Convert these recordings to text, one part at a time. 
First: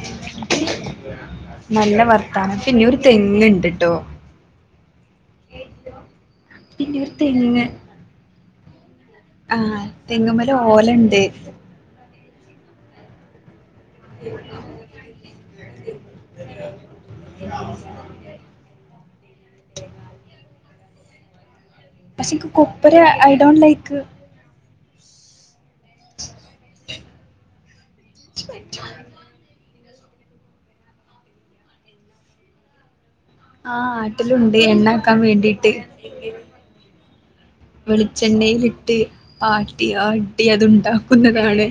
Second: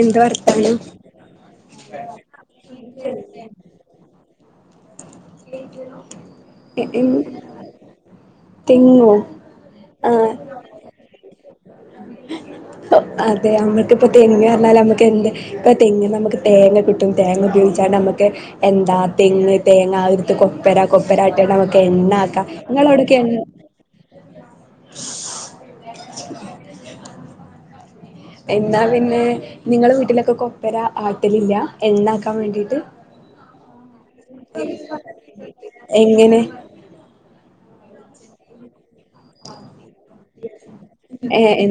എന്ത് വർത്താനം നല്ല വർത്താനം പിന്നെരു തെങ്ങ് ഇണ്ട്ട്ടോ എ എൻ പിന്നെരു തെങ്ങ് തെങ്ങോ ആഹ്‌ ആഹ് തെങ്ങുമേല് ഓല ഒണ്ട് [inaudible] അതെ അമ ഇപ്പോ തെങ്ങ് കാരണാല് അമ്മക്ക് എന്ത് ഇപ്പോ തെങ്ങേന്ന് നമുക്ക് തേങ്ങ കിട്ടും തേങ്ങ ഉപയോഗിച്ചാല് നമുക്ക് എന്താ തെങ്ങ് തെങ്ങയെടുത്ത് കൊ [unintelligible] കൊപ്ര ആട്ടാം നമ്മുക്ക് പക്ഷെനിക്ക് കൊപ്ര ഐ ഡോണ്ട് ലൈക്ക് [inaudible] എന്നാ പിന്നെ നിങ്ങളടെ വീട്ടിലൊക്കെ കൊപ്ര ആട്ടലില്ല എണ്ണയാക്കാൻ വേണ്ടിയിട്ട് ആഹ് ആട്ട വീട്ടിലുണ്ട് എണ്ണക്കാൻ വേണ്ടിട്ട് എങ്ങനെ വെളിച്ചെണ്ണയില് ആട്ടി ആ ആട്ടി ആട്ടി അതുണ്ടാക്കുന്നതാണ്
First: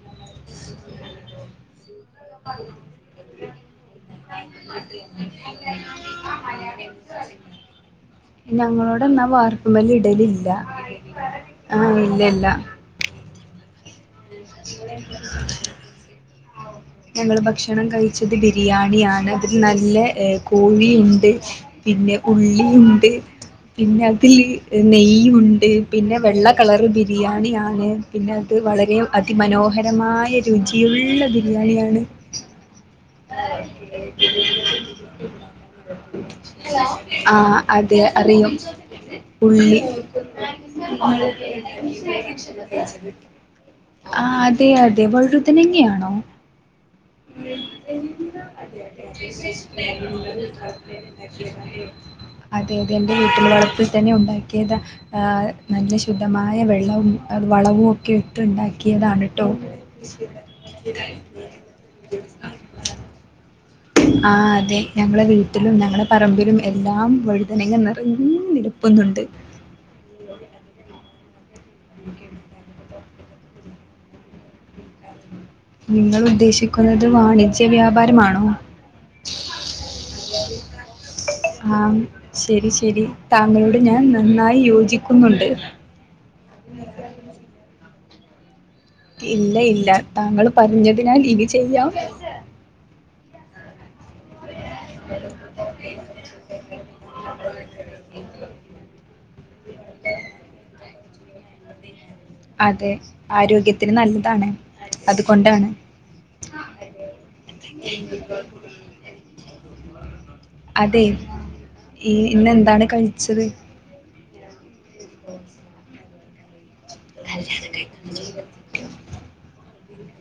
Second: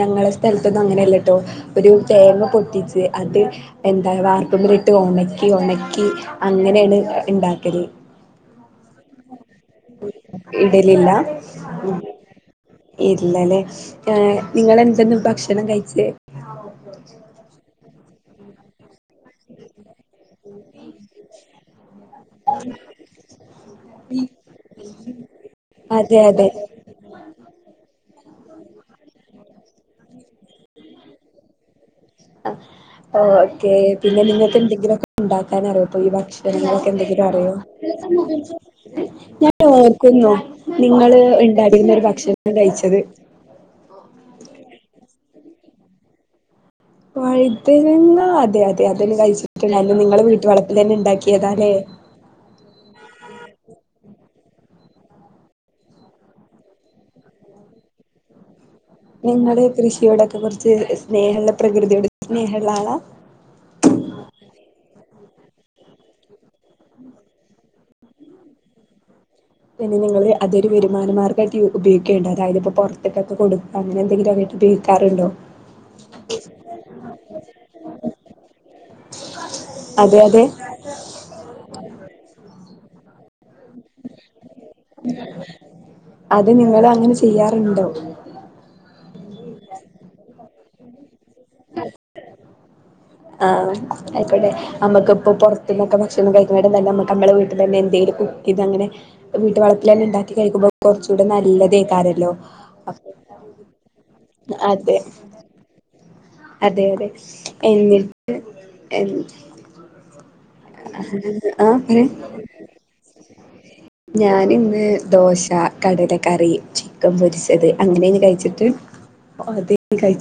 ഞങ്ങടെ സ്ഥലത്തൊന്നും അങ്ങനെയല്ലട്ടോ ഒരു തേങ്ങ പൊട്ടിച്ച് അത് എന് അത് വാർപ്പമെഇട്ട് ഒണക്കി ഒണക്കി അങ്ങനെയാണ് ഉണ്ടാക്ക ല് ഞങ്ങളോടന്നാ ഇടലില്ല ആ ഇല്ലല്ല ല്ലല്ലേ ഏ നിങ്ങളെന്തെന്ന് ഭക്ഷണം കഴിച്ചെ ഞങ്ങൾ ഭക്ഷണം കഴിച്ചത് ബിരിയാണിയ ആ അതിൽ നല്ല കോഴിയുമൊണ്ട് പിന്നെ ഉള്ളിയുണ്ട് പിന്നെ അതിൽ നെയ്യുണ്ട് പിന്നെ അതെ വെള്ള അതെ കളറ് ബിരിയാണിയാണ് പിന്നെ അത് വളരെ അതിമനോഹരമായ രുചിയുള്ള ബിരിയാണിയാണ് ആഹ് ഓക്കെ പിന്നെ നിങ്ങക്ക് എന്തെങ്കിലും ഒക്കെ ഉണ്ടാക്കാൻ അറിയോ ഒഴിവാക്കി ആ അതെ അറിയും ഞാൻ ഉള്ളി ഓർക്കുന്നു നിങ്ങള് ഉണ്ടാക്കിയിരുന്ന ഒരു ഭക്ഷണം കഴിച്ചത് ആ അതെ അതെ വഴു വഴുതനങ്ങയാണോ വഴുതനങ്ങ അതെ അതെ അതെല്ലാം കഴിച്ചിട്ടുണ്ട് അത് നിങ്ങളെ വീട്ടു വളപ്പിൽ തന്നെ ഉണ്ടാക്കിയതാല്ലേ അതെതെ എന്റെ വീട്ടില് വളപ്പ തന്നെ ഉണ്ടാക്കിയതാ നല്ല ശുദ്ധമായ വെള്ളവും വളവും ഒക്കെ ഇട്ട്ണ്ടാക്കി നിങ്ങള്ടെ കൃഷിയോടൊക്കെ കുറച്ച് സ്നേഹ പ്രകൃ പ്രതിയോട് സ്നേഹള്ള ആളാ [unintelligible] ആ അതെ ഞങ്ങളുടെ വീട്ടിലും ഞങ്ങളടെ പറമ്പിലും എല്ലാം വഴുതനങ്ങ നിരയെ നിരപ്പുന്നുണ്ട് പിന്നെ നിങ്ങള് അതൊരു വരുമാനമാർ ഉപയോഗിക്കേണ്ട് അതായത് ഇപ്പ പുറ ൊക്കെ കൊടു അങ്ങനെ എന്തെങ്കിലൊക്കെട്ട് ഉപയിക്കാറുണ്ടോ നിങ്ങൾ ഉദ്ദേശിക്കുന്നത് വാണിജ്യ വ്യാപാരമാണോ? അതെ അതെ ആഹ് ശരി ശ രി താങ്കളോട് ഞാൻ നന്നായി യോജിക്കുന്നുണ്ട് അത് നിങ്ങള് അങ്ങനെ ചെയ്യാറുണ്ടോ? ഇല്ല ഇല്ല താങ്കളും പറഞ്ഞത് ഞാ ഇനി ചെയ്യാം. ആഹ് അയിക്കോട്ടെ നമുക്ക് പ്പോ പൊർത്ത്ന്നൊക്കെ ഭക്ഷണം കഴിക്ണാട്ടിലും നല്ലെ നമ നമ്മളെ വീട്ടിലെന്നെ എന്തെങ്ലും കുക്ക് ചെയതങ്ങനെ വീട്ട് വളത്തിലന്നെ ഉണ്ടാക്കി കഴിക്കുമ്പം കുറച്ച് കൂടെ നല്ലതേക്കാരം അതെ ആരോഗ്യത്തിന് നല്ലതാണ് അതെ അതുകൊണ്ടാണ്. അതെ അതെ എന്നിട്ട് എന്ന് അതെ ആ പറയ് ഈ ഇന്നെന്താണ് കഴിച്ചത്? ഞാനിന്ന് ദോശ കടല കറി ചിക്കൻ പൊരിച്ചത് അങ്ങനെയങ്ങ് കഴിച്ചിട്ട് അതി [unintelligible]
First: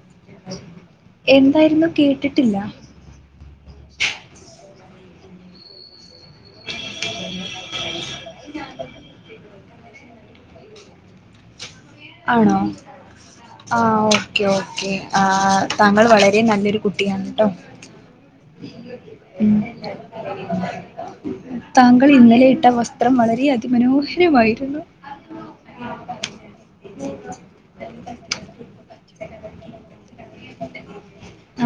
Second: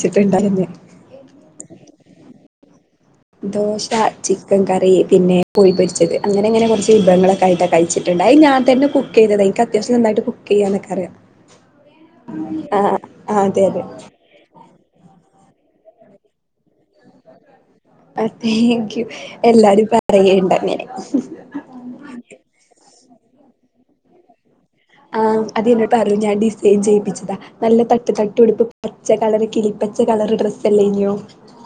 എന്തായിരുന്നു കേട്ടിട്ടില്ല ദോശ ചിക്കൻ ക റി പിന്നെ കോഴി പൊരിച്ചത് അങ്ങനെങ്ങന കൊറച്ച് വിവങ്ങളൊക്കായിട്ട കഴിച്ചിട്ടുണ്ടയ് അത് ഞാൻ തന്നെ കുക്ക് ചെയ്തതാ ഇൻക്ക ജസ്റ്റ് നന്നായിട്ട് കുക്ക് ചെയ്യാനൊക്കെ അറിയാം ആണോ ആ അതെ ആ അതെ ഓക്കേ ഓക്കേ ആഹ് താങ്കൾ വളരെ നല്ലൊരു കുട്ടിയാണ് ട്ടോ താങ്ക് യു ഉം എല്ലാരും പറയണ്ട് അങ്ങനെ താങ്കൾ ഇന്നലെ ഇട്ട വസ്ത്രം വളരെ അധി അതിമനോഹരമായി ആഹ് അത് എന്നോട് പറഞ്ഞാ ഡിസൈൻ. ചെയിപ്പിച്ചതാ നല്ല തട്ട് തട്ടുടുപ്പ് പച്ച കളർ കിളിപ്പച്ച കളർ ഡ്രസ്സ് അല്ലയ്നോ?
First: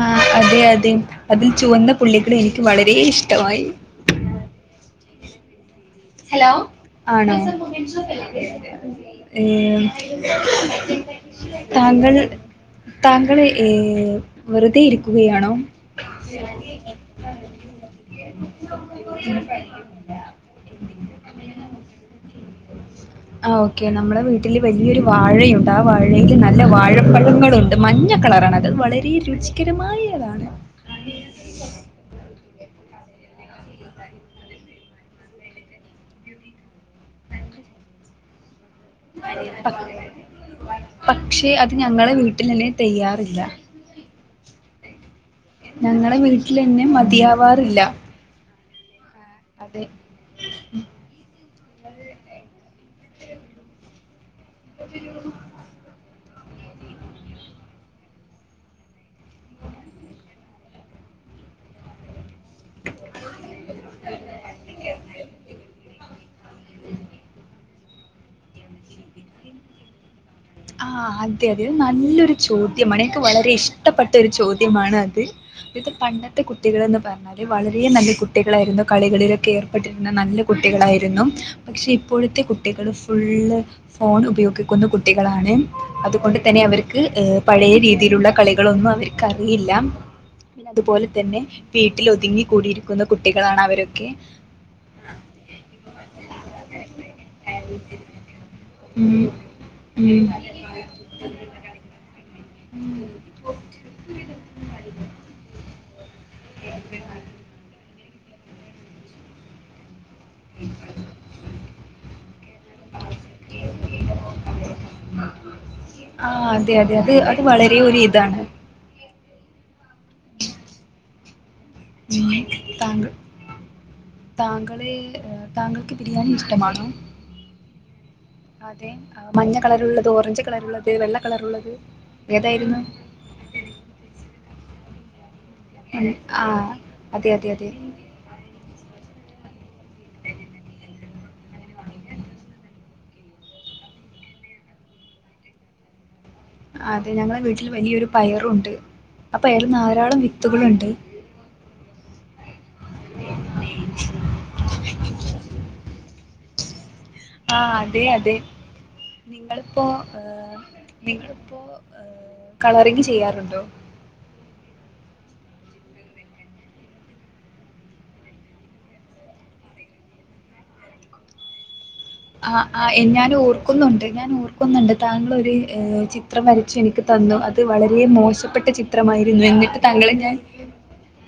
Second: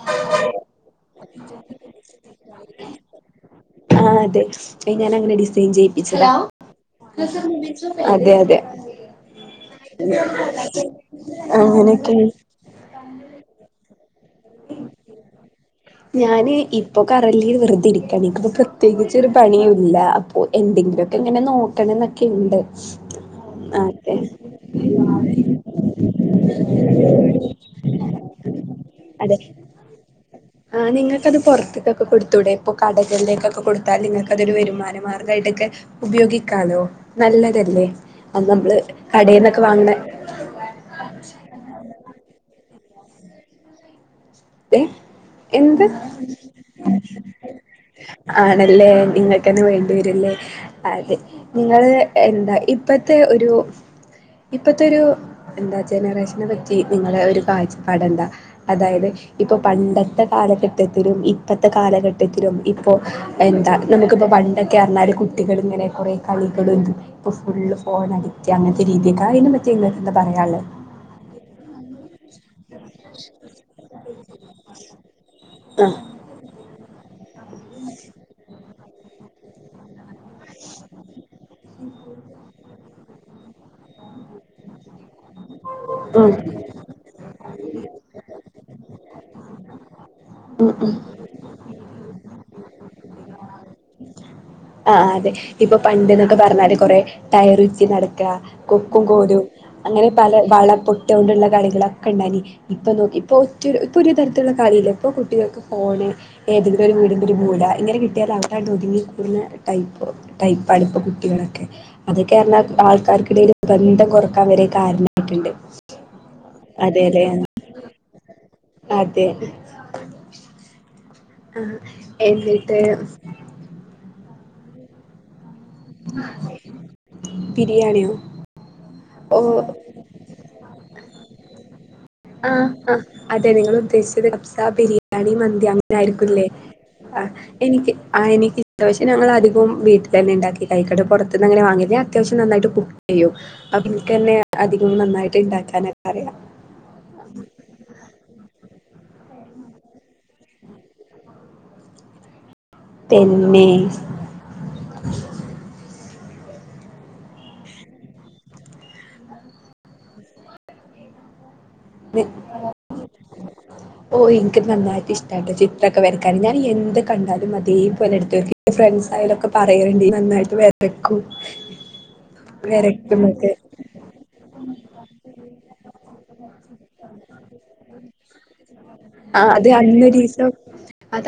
ആഹ് അതെ അതെ അതിൽ ചുവന്ന പുള്ളികൾ എനിക്ക് വളരെ ഇഷ്ടമായി. ഞാനങ്ങനെ ഡിസൈൻ ചെയ് ഹലോ ആണോ അതെ അതെ ഏ അങ്ങനെയൊക്കെ താങ്കൾ താങ്കളെ ഏ ഏ ഞാന് ഇപ്പൊ കറലി വെറുതെ ഇരിക്കയാണ്. എനിക്കിപ്പോ പ്രത്യേകിചൊരു പണിയും ഇല്ല. അപ്പൊ എന്തെങ്കിലും ഒക്കെ ഇങ്ങനെ നോക്കണം എന്നൊക്കെ ഉണ്ട്. ആ ഓക്കെ അതെ. നമ്മളെ വീട്ടിൽ വലിയൊരു വാഴയുണ്ട് ആ വാഴയിൽ നല്ല രുചികരമായയാതാണ്. ആ നിങ്ങൾക്കത് പുറത്തട്ടൊക്കെ കൊടുത്തു തുടെ ഇപ്പോ കടകളിലേക്കൊക്കെ കൊടുത്താൽ നിങ്ങൾക്ക് അതൊരു വരുമാന മാർഗമായിട്ടൊക്കെ ഉപയോഗിക്കാലോ? നല്ലതല്ലേ അത്? നമ്മള് കടയിൽന്നൊക്കെ വാങ്ങണ പക്ഷെ അത് ഞങ്ങളെ വീട്ടി തെകയാറില്ല. [inaudible] ഞങ്ങളെ വീട്ടിലെന്നെ മതിയാവാറില്ല. നല്ലേ നിങ്ങക് തന്നെ അതെ വേണ്ടിവരില്ലേ? അതെ. നിങ്ങള് എന്താ ഇപ്പത്തെ ഒരു ഇപ്പഴത്തെ ഒരു എന്താ ജനറേഷൻ നെ പറ്റി നിങ്ങളെ ഒരു കാഴ്ചപ്പാട് എന്താ? അതായത് ഇപ്പൊ പണ്ടത്തെ കാലഘട്ടത്തിലും ഇപ്പത്തെ കാലഘട്ട മറ്റത്തിലും ഇപ്പോൾ എന്താ നമുക്കിപ്പോൾ പണ്ടൊക്കെ അറിഞ്ഞാൽ കുട്ടികളിങ്ങനെ കുറേ കളികളും, ഇപ്പോൾ ഫുള് ഫോൺഅടിക്റ്റ് അങ്ങനത്തെ രീതിക്കെ അതിനെ പറ്റി പറയാനുള്ളത് ആ അതെ അതെ നല്ലൊരു ചോദ്യമാണ് എനിക്ക് വളരെ ഇഷ്ടപ്പെട്ട ഒരു ചോദ്യമാണ് അത് ഇ ആഹ് പണ്ടത്തെ കുട്ടികൾന്ന് പറഞ്ഞാ വളരെ നല്ല കുട്ടികളായിരുന്നു. കളികളിലൊക്കെ ഏർപ്പെട്ടിരുന്ന നല്ല കുട്ടികളായിരുന്നു. പക്ഷെ ഇപ്പോഴത്തെ കുട്ടികളും ഫുള്ള് ഫോൺ ഉപയോഗിക്കുന്ന കുട്ടി ക്കളാണ് ഉം അതുകൊണ്ട് തന്നെ അവർക്ക് പഴയ രീതിയിലുള്ള കളികളൊന്നും അവർ ക്കറിയില്ല പിന്നെ ഉം ഉം അതുപോലെ തന്നെ വീട്ടിൽ ഒതുങ്ങി കൂടിയിരിക്കുന്ന കുട്ടികളാണ് അവരൊക്കെ ആഹ് ആഹ് അതെ ഇപ്പൊ പണ്ട് എന്നൊക്കെ പറഞ്ഞാല് കൊറെ ടയറുരുറ്റി നടക്കുക കൊക്കും ഉം കോരും അങ്ങനെ ഉം പല വള പൊട്ടൊണ്ടുള്ള കളികളൊക്കെ പനി ഇപ്പൊ നോക്കി ഇപ്പൊ ഒറ്റ ഇപ്പൊ ഒരു തരത്തിലുള്ള കാര്യൂല്ല ഇപ്പൊ കുട്ടികൾക്ക് ഫോണ് ഏതെങ്കിലും ഒരു വീടിന്റെ ഒരു മൂല ഇങ്ങനെ കി ട്ട്യാല് അവടെണ്ട് ഒതുങ്ങിക്കൂടുന്ന ടൈപ്പ് ടൈപ്പാണിപ്പ കുട്ടികളൊക്കെ അതൊക്കെ അറിഞ്ഞാൽ ആൾക്കാർക്കിടയിൽ ബന്ധം കൊറക്കാൻ വരെ കാരണമായിട്ടുണ്ട് ആഹ് അതെ അത് അതെ അത് വളരെ ഒരു ഇതാണ് അതെ ആഹ് ഉം എന്നിട്ട് താങ്കള് താങ്കൾക്ക് ബിരിയാണി ഇഷ്ടമാണോ ബിരിയാണിയോ അതെ മഞ്ഞ ഓ കളറ് ഉള്ളത് ഓറഞ്ച് കളറുള്ളത് [unintelligible] വെള്ള കളർ ഉള്ളത് ആഹ് ആ അതെ നിങ്ങൾ ഉദ്ദേശിച്ചത് കപ്സ ബിരി യാണി മ ന്തി അങ്ങനെ ഉം, ആയിരിക്കൂല്ലേ ആ അതെ അതെ അതെ എനിക്ക് ആ എനിക്ക് ഇപ്രാവശ്യം ഞങ്ങൾ അധികവും വീട്ടി തന്നെ ഇണ്ടാക്കി കഴിക്ക ട്ടോ പുറത്തുനിന്ന് അങ്ങനെ വാങ്ങല്ല ഞാൻ അത്യാവശ്യം നന്നായിട്ട് കുക്ക് ചെയ്യും അപ്പം ഇൻക്കന്നെ അധികം നന്നായിട്ട് ഉണ്ടാക്കാനൊക്കെ അറിയാ അതെ ഞങ്ങളെ വീട്ടിൽ വലിയൊരു പയറുണ്ട് അപ്പൊ [unintelligible] ധാരാളം വിത്തുകളുണ്ട് പിന്നെ [unintelligible] ആഹ് അതെ അതെ നിങ്ങളിപ്പോ നിങ്ങളിപ്പോ ഓഹ് എനിക്ക് നന്നായിട്ട് ഇഷ്ട്ടാട്ടോ ചി ത്രക്കെ വരക്കാന് ഞാൻ എന്ത് കണ്ടാലും അതേപോലെ എടുത്ത് വരക്കും ഫ്രണ്ട്സ് ആയാലു ഒക്കെ പറയല്ണ്ട് നന്നായിട്ട് വരക്കും ആഹ് ആഹ് ഞാൻ വരക്കുന്നൊക്കെ ഓർക്കുന്നുണ്ട് ഞാൻ ഓർക്കുന്നുണ്ട് താങ്കളൊരു ചിത്രം വര ച്ച് എനിക്ക് തന്നു അത് വളരെ മോശപ്പെട്ട ആ ചിത്രമായിരുന്നു അത് എന്നിട്ട് താങ്കളെ ഞാൻ അന്നൊരീസം അത്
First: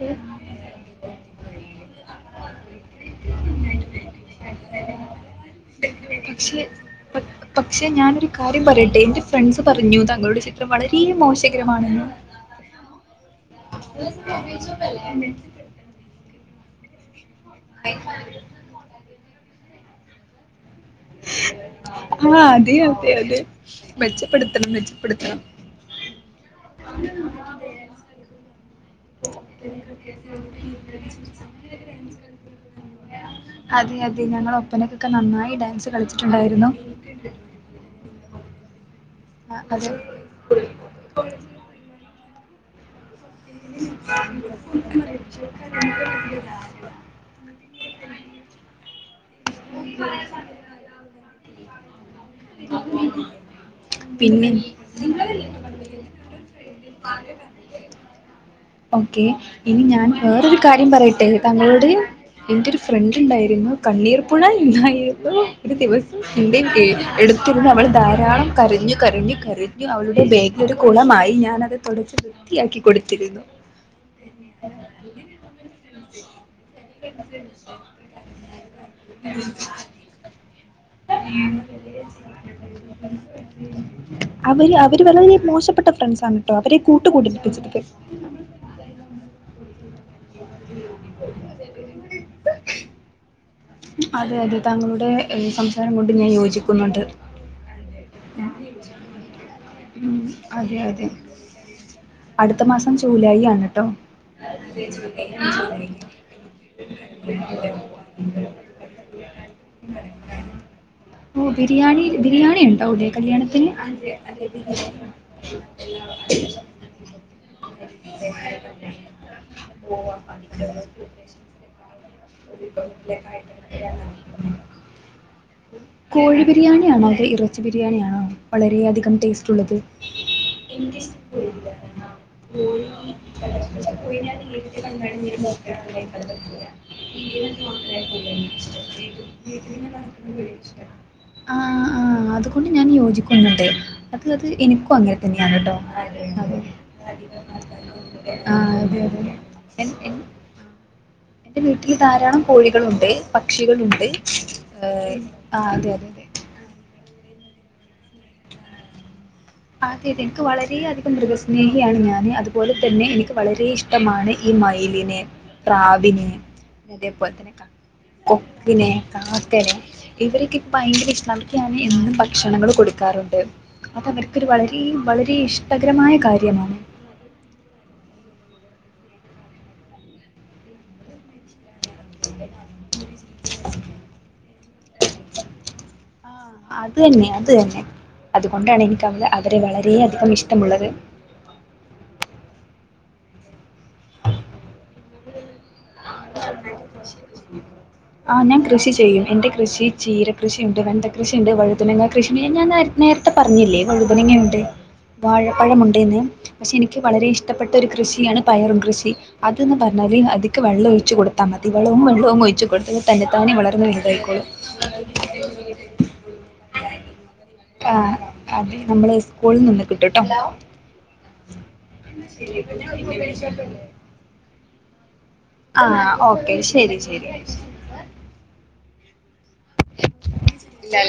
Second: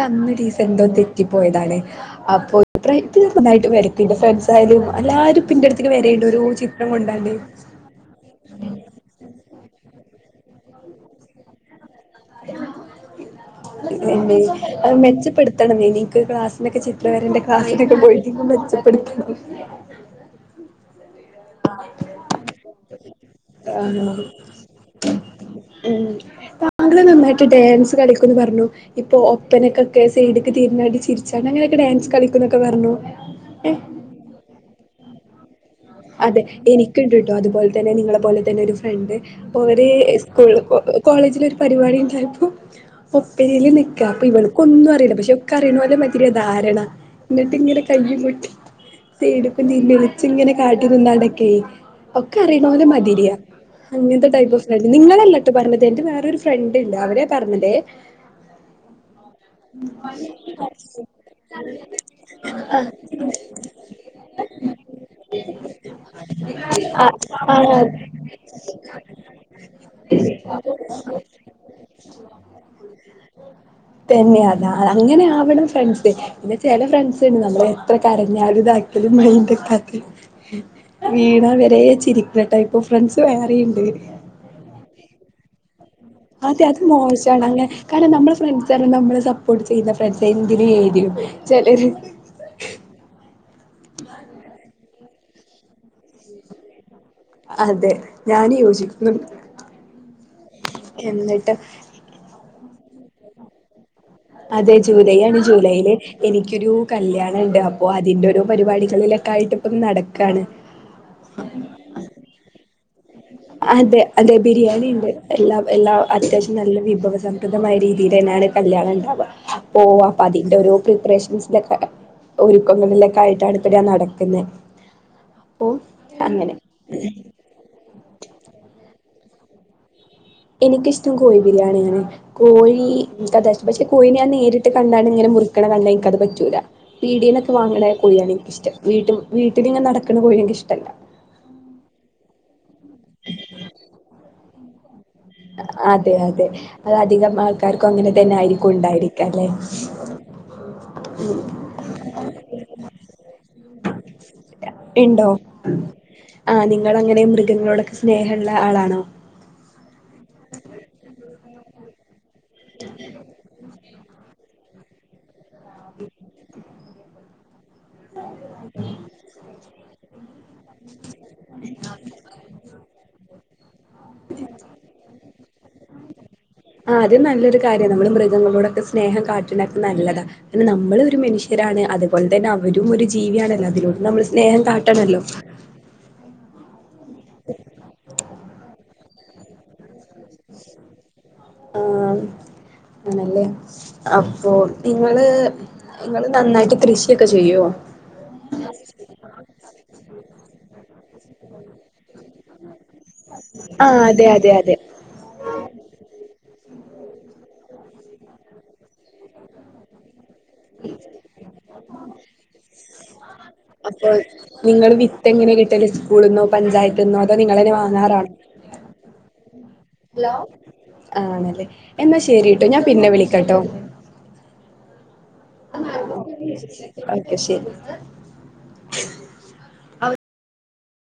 അപ്പോ [unintelligible] നന്നായിട്ട് വരക്കും ട്ടോ ഫ്രണ്ട്സ് ആയാലും എല്ലാരും ഇപ്പോ എന്റെ അടുത്തേക്ക് വരണ്ട് ഒരു പക്ഷെ ചിത്രം പ- കൊണ്ടാണ്ട് പക്ഷെ ഞാനൊരു കാര്യം ത്രം വളരെ മോശകരമാണ് [unintelligible] മെച്ചപ്പെടുത്തണം ന്നെ നിക്ക് ക്ലാസിനൊക്കെ ചി ത്രം വരൻ്റെ ക്ലാസ്സിനൊക്കെ പോയിട്ടിപ്പം മെച്ചപ്പെടുത്തണം ആ അതെയോ അതെ അതെ ആഹ് മെച്ചപ്പെടുത്തണം മെച്ചപ്പെടുത്തണം ഉം ർഞ്ഞു ചിരിച്ചാണ്ട് അങ്ങനെയൊക്കെ ഡാൻസ് കളിക്കുന്നൊക്കെ പറഞ്ഞു ഏഹ് അതെ അതെ ഞങ്ങളൊപ്പനക്ക്‌ ഇക്ക നന്നായി ഡാൻസ് അതെ കളിച്ചിട്ടുണ്ടായിരുന്നു എനിക്കിണ്ട്ട്ടോ അതുപോലെ തന്നെ നിങ്ങളെ പോലെ തന്നെ ഒരു ഫ്രണ്ട് ആ, പ്പൊവര് അതെ സ്കൂല് കോ കോളേജിൽ ഒരു പരിപാടിണ്ടായപ്പോ പും ഒപ്പനേല് നിക്കാ അപ്പൊ ഇവള്ക്ക് ഒന്നും അറിയില്ല പക്ഷെ ഒക്കെ അറിയുന്ന പോലെ മതിരിയാ ധാരണ എന്നിട്ടിങ്ങനെ കൈയ്യുംകൊട്ടി സൈടുക്കും തിരിഞ്ഞു ഇലിച്ചിങ്ങനെ ഉ നടക്കെ ഒക്കെ അറിയണ പോലെ മതിരിയാ അങ്ങനത്തെ പിന്നെ ടൈപ്പ് ഫ്രണ്ട് നിങ്ങളെല്ലട്ടോ പറഞ്ഞത് എന്റെ വേറൊരു ഫ്രൺ ഓക്കെ ഇനി ഞാൻ വേറൊരു കാര്യം പറയട്ടെ തങ്ങളോട് എന്റെ ഒരു ആ ഫ്രണ്ടുണ്ടായിരുന്നു കണ്ണീർപ്പുഴ എന്നായി ഒരു ദിവസം [unintelligible] ആ എടുത്തിരുന്ന് അവൾ ആ, ധാരാളം കരഞ്ഞു കരഞ്ഞു കരഞ്ഞു അവളുടെ ബേഗിലൊരു കുളമായി ഞാനത് തുടച്ച് വൃത്തിയാക്കി കൊടുത്തിരുന്നു തന്നെ അതാ അ അങ്ങനെ ആവണം ഫ്രണ്ട്സ് പിന്നെ ചെല ഫ്രണ്ട്സ്ണ്ട് നമ്മളെത്ര കരഞ്ഞാലും ഇതാക്കലും മൈണ്ടാകാതെ ടൈപ്പ് ഫ്രണ്ട്സ് വേറെയുണ്ട് അവര് അവര് വളരെ മോശപ്പെട്ട ഫ്രണ്ട്സ് അത് മോശമാണ് അങ്ങനെ കാരണം നമ്മള് ഫ്രണ്ട്സാരണം നമ്മള് സപ്പോർട്ട് ചെയ്യുന്ന ഫ്രണ്ട്സെന്നു [unintelligible] ചെലര് അതെ അതെ താങ്കളുടെ സംസാരം കൊണ്ട് ഞാൻ യോജിക്കുന്നുണ്ട് അതെ ഞാന് യോജിക്കുന്നുണ്ട് മ് അതെ അതെ അത് അടുത്ത മാസം ജൂലായി ആണ്‌ ട്ടോ അതെ ജൂലൈ ആണ് ജൂലൈയില് എനിക്കൊരു കല്യാണണ്ട് അപ്പൊ അതിന്റോരോ പരിപാടികളിലൊക്ക ആയിട്ട് ഇപ്പം നടക്കാണ് ടൗടെ കല്യാണത്തിന് [unintelligible] ബിരിയാണിണ്ട് എല്ലാം എല്ലാ അത്യാവശ്യം നല്ല വിഭവസമ്മൃദ്ധമായ രീതിയിലെന്നേണ് കല്യാണണ്ടാവ്വാ. അപ്പോ അപ്പതിന്റൊരു പ്രിപ്പറേഷനിലൊക്ക നടക്കുന്നത് അപ്പോ കോഴി അങ്ങനെ ബിരിയാണിയാണോ അതോ ഇറച്ചി ബിരിയാണിയാണോ? വളരെ അധികം ടേസ്റ്റുള്ളത്. എനിക്കിഷ്ടം കോഴി ബിരിയാണിയാണ്. കോഴി ഇൻക്കതാഇഷ്ട്ടം. പക്ഷേ കോഴിനെ ഞാൻ നേരിട്ട് കണ്ടാണ് ഇങ്ങനെ മുറിക്കണ കണ്ടാ ഇനിക്കത് പറ്റൂല. പീടിയേന്നൊക്കെ വാങ്ങണ കോഴിയാണ് എനിക്കിഷ്ടം വീട്ടിൽ വീട്ടിലിങ്ങനെ നടക്കണ കോഴി എനിക്കിഷ്ടല്ല ആാാ ആ ആ അത് ഞാൻ യോജിക്കുന്നുണ്ട് അത് അത് എനിക്കും അങ്ങനെ തന്നെയാണ് അതെ അതെ അത് അധികം ആൾക്കാർക്കും അങ്ങനെ തന്നെ ആയിരിക്കും ഉണ്ടായിരിക്ക അല്ലെ ട്ടോ [unintelligible] അതിൽ ധാരാളം കോഴികളുണ്ട് പക്ഷികളുണ്ട് ഏഹ് ഇണ്ടോ ആ അതെ അതെ അതെ ആഹ് നിങ്ങളനെ മൃ ഗങ്ങളോടൊക്കെ സ്നേഹള്ള ആളാണോ? അതെ അതെ എനിക്ക് വളരെയധികം മൃഗസ്നേഹിയാണ് ഞാന് അത് അതുപോലെ തന്നെ ഇനിക്ക് വളരെ ഇഷ് ട്ടമാണ് ഈ മൈയിലിനെ പ്രാവിനെ അതേപോലെത്തനെ ക്ക കൊക്കിനെ കാക്കനെ ഇവർക്ക് ഭയങ്കര ഇഷ നമുക്ക് [unintelligible] എന്നും ഭക്ഷണങ്ങൾ കൊടുക്കാറുണ്ട് [unintelligible] ക്കൊരു വളരെ വളരെ ഇഷ് ട്ടകരമായ കാര്യാണ് ആഹ് അത് നല്ലൊരു കാര്യാണ് നമ്മള് മൃഗങ്ങളോടൊക്കെ സ്നേഹം കാട്ടണൊക്കെ നല്ലതാ കാരണം നമ്മളൊരു മനുഷ്യ രാണ് അതുപോലെ തന്നെ അവരും ഒരു ജീവിയാണല്ലോ അതിനോടും നമ്മൾ സ്നേഹം കാട്ടണല്ലോ ആഹ് അതന്നെ അതന്നെ അതുകൊണ്ടാണ് എനി [unintelligible] വളരെ അധി ഇഷ്ടമുള്ളത് ആഹ് ആണല്ലേ അപ്പൊ നിങ്ങള് നിങ്ങള് നന്നായിട്ട് കൃഷിയൊക്കെ ചെയ്യോ? ആഹ് ഞാൻ കൃഷി ചെയ്യും. എന്റെ കൃഷി ചീര കൃഷീണ്ട്, വെണ്ട കൃഷീണ്ട്, വഴുതനങ്ങ കൃഷീണ്ട് ഞാൻ നേര നേര ത്തെ പറഞ്ഞില്ലേ ആഹ് അതെ അതെ വഴുതനങ്ങയുണ്ട് അതെ വാഴ പഴമുണ്ട്ന്ന് പക്ഷെ എനിക്ക് വളരെ ഇഷ്ടപ്പെട്ടൊരു കൃഷിയാണ് പയറും കൃഷി അത് ന്ന് പറഞ്ഞാല് അത് ച്ച് കൊടുത്താ മതി വെള്ളവും ഒഴി [unintelligible] അപ്പൊ നിങ്ങള് വിത്ത് എങ്ങനെ കിട്ടല് സ്കൂളൾന്നോ പഞ്ചായത്ത്ന്നോ അതോ നിങ്ങൾ തന്നെ വാങ്ങാറാണോ [unintelligible] കിട്ടുട്ടോ ആണ് അല്ലെ എന്നാ ശരി ട്ടോ ഞാൻ പിന്നെ വിളിക്കട്ടോ ആ ഓക്കെ ശരി ഒക്കെ ശരി [unintelligible] ഇണ്ടാവുലാ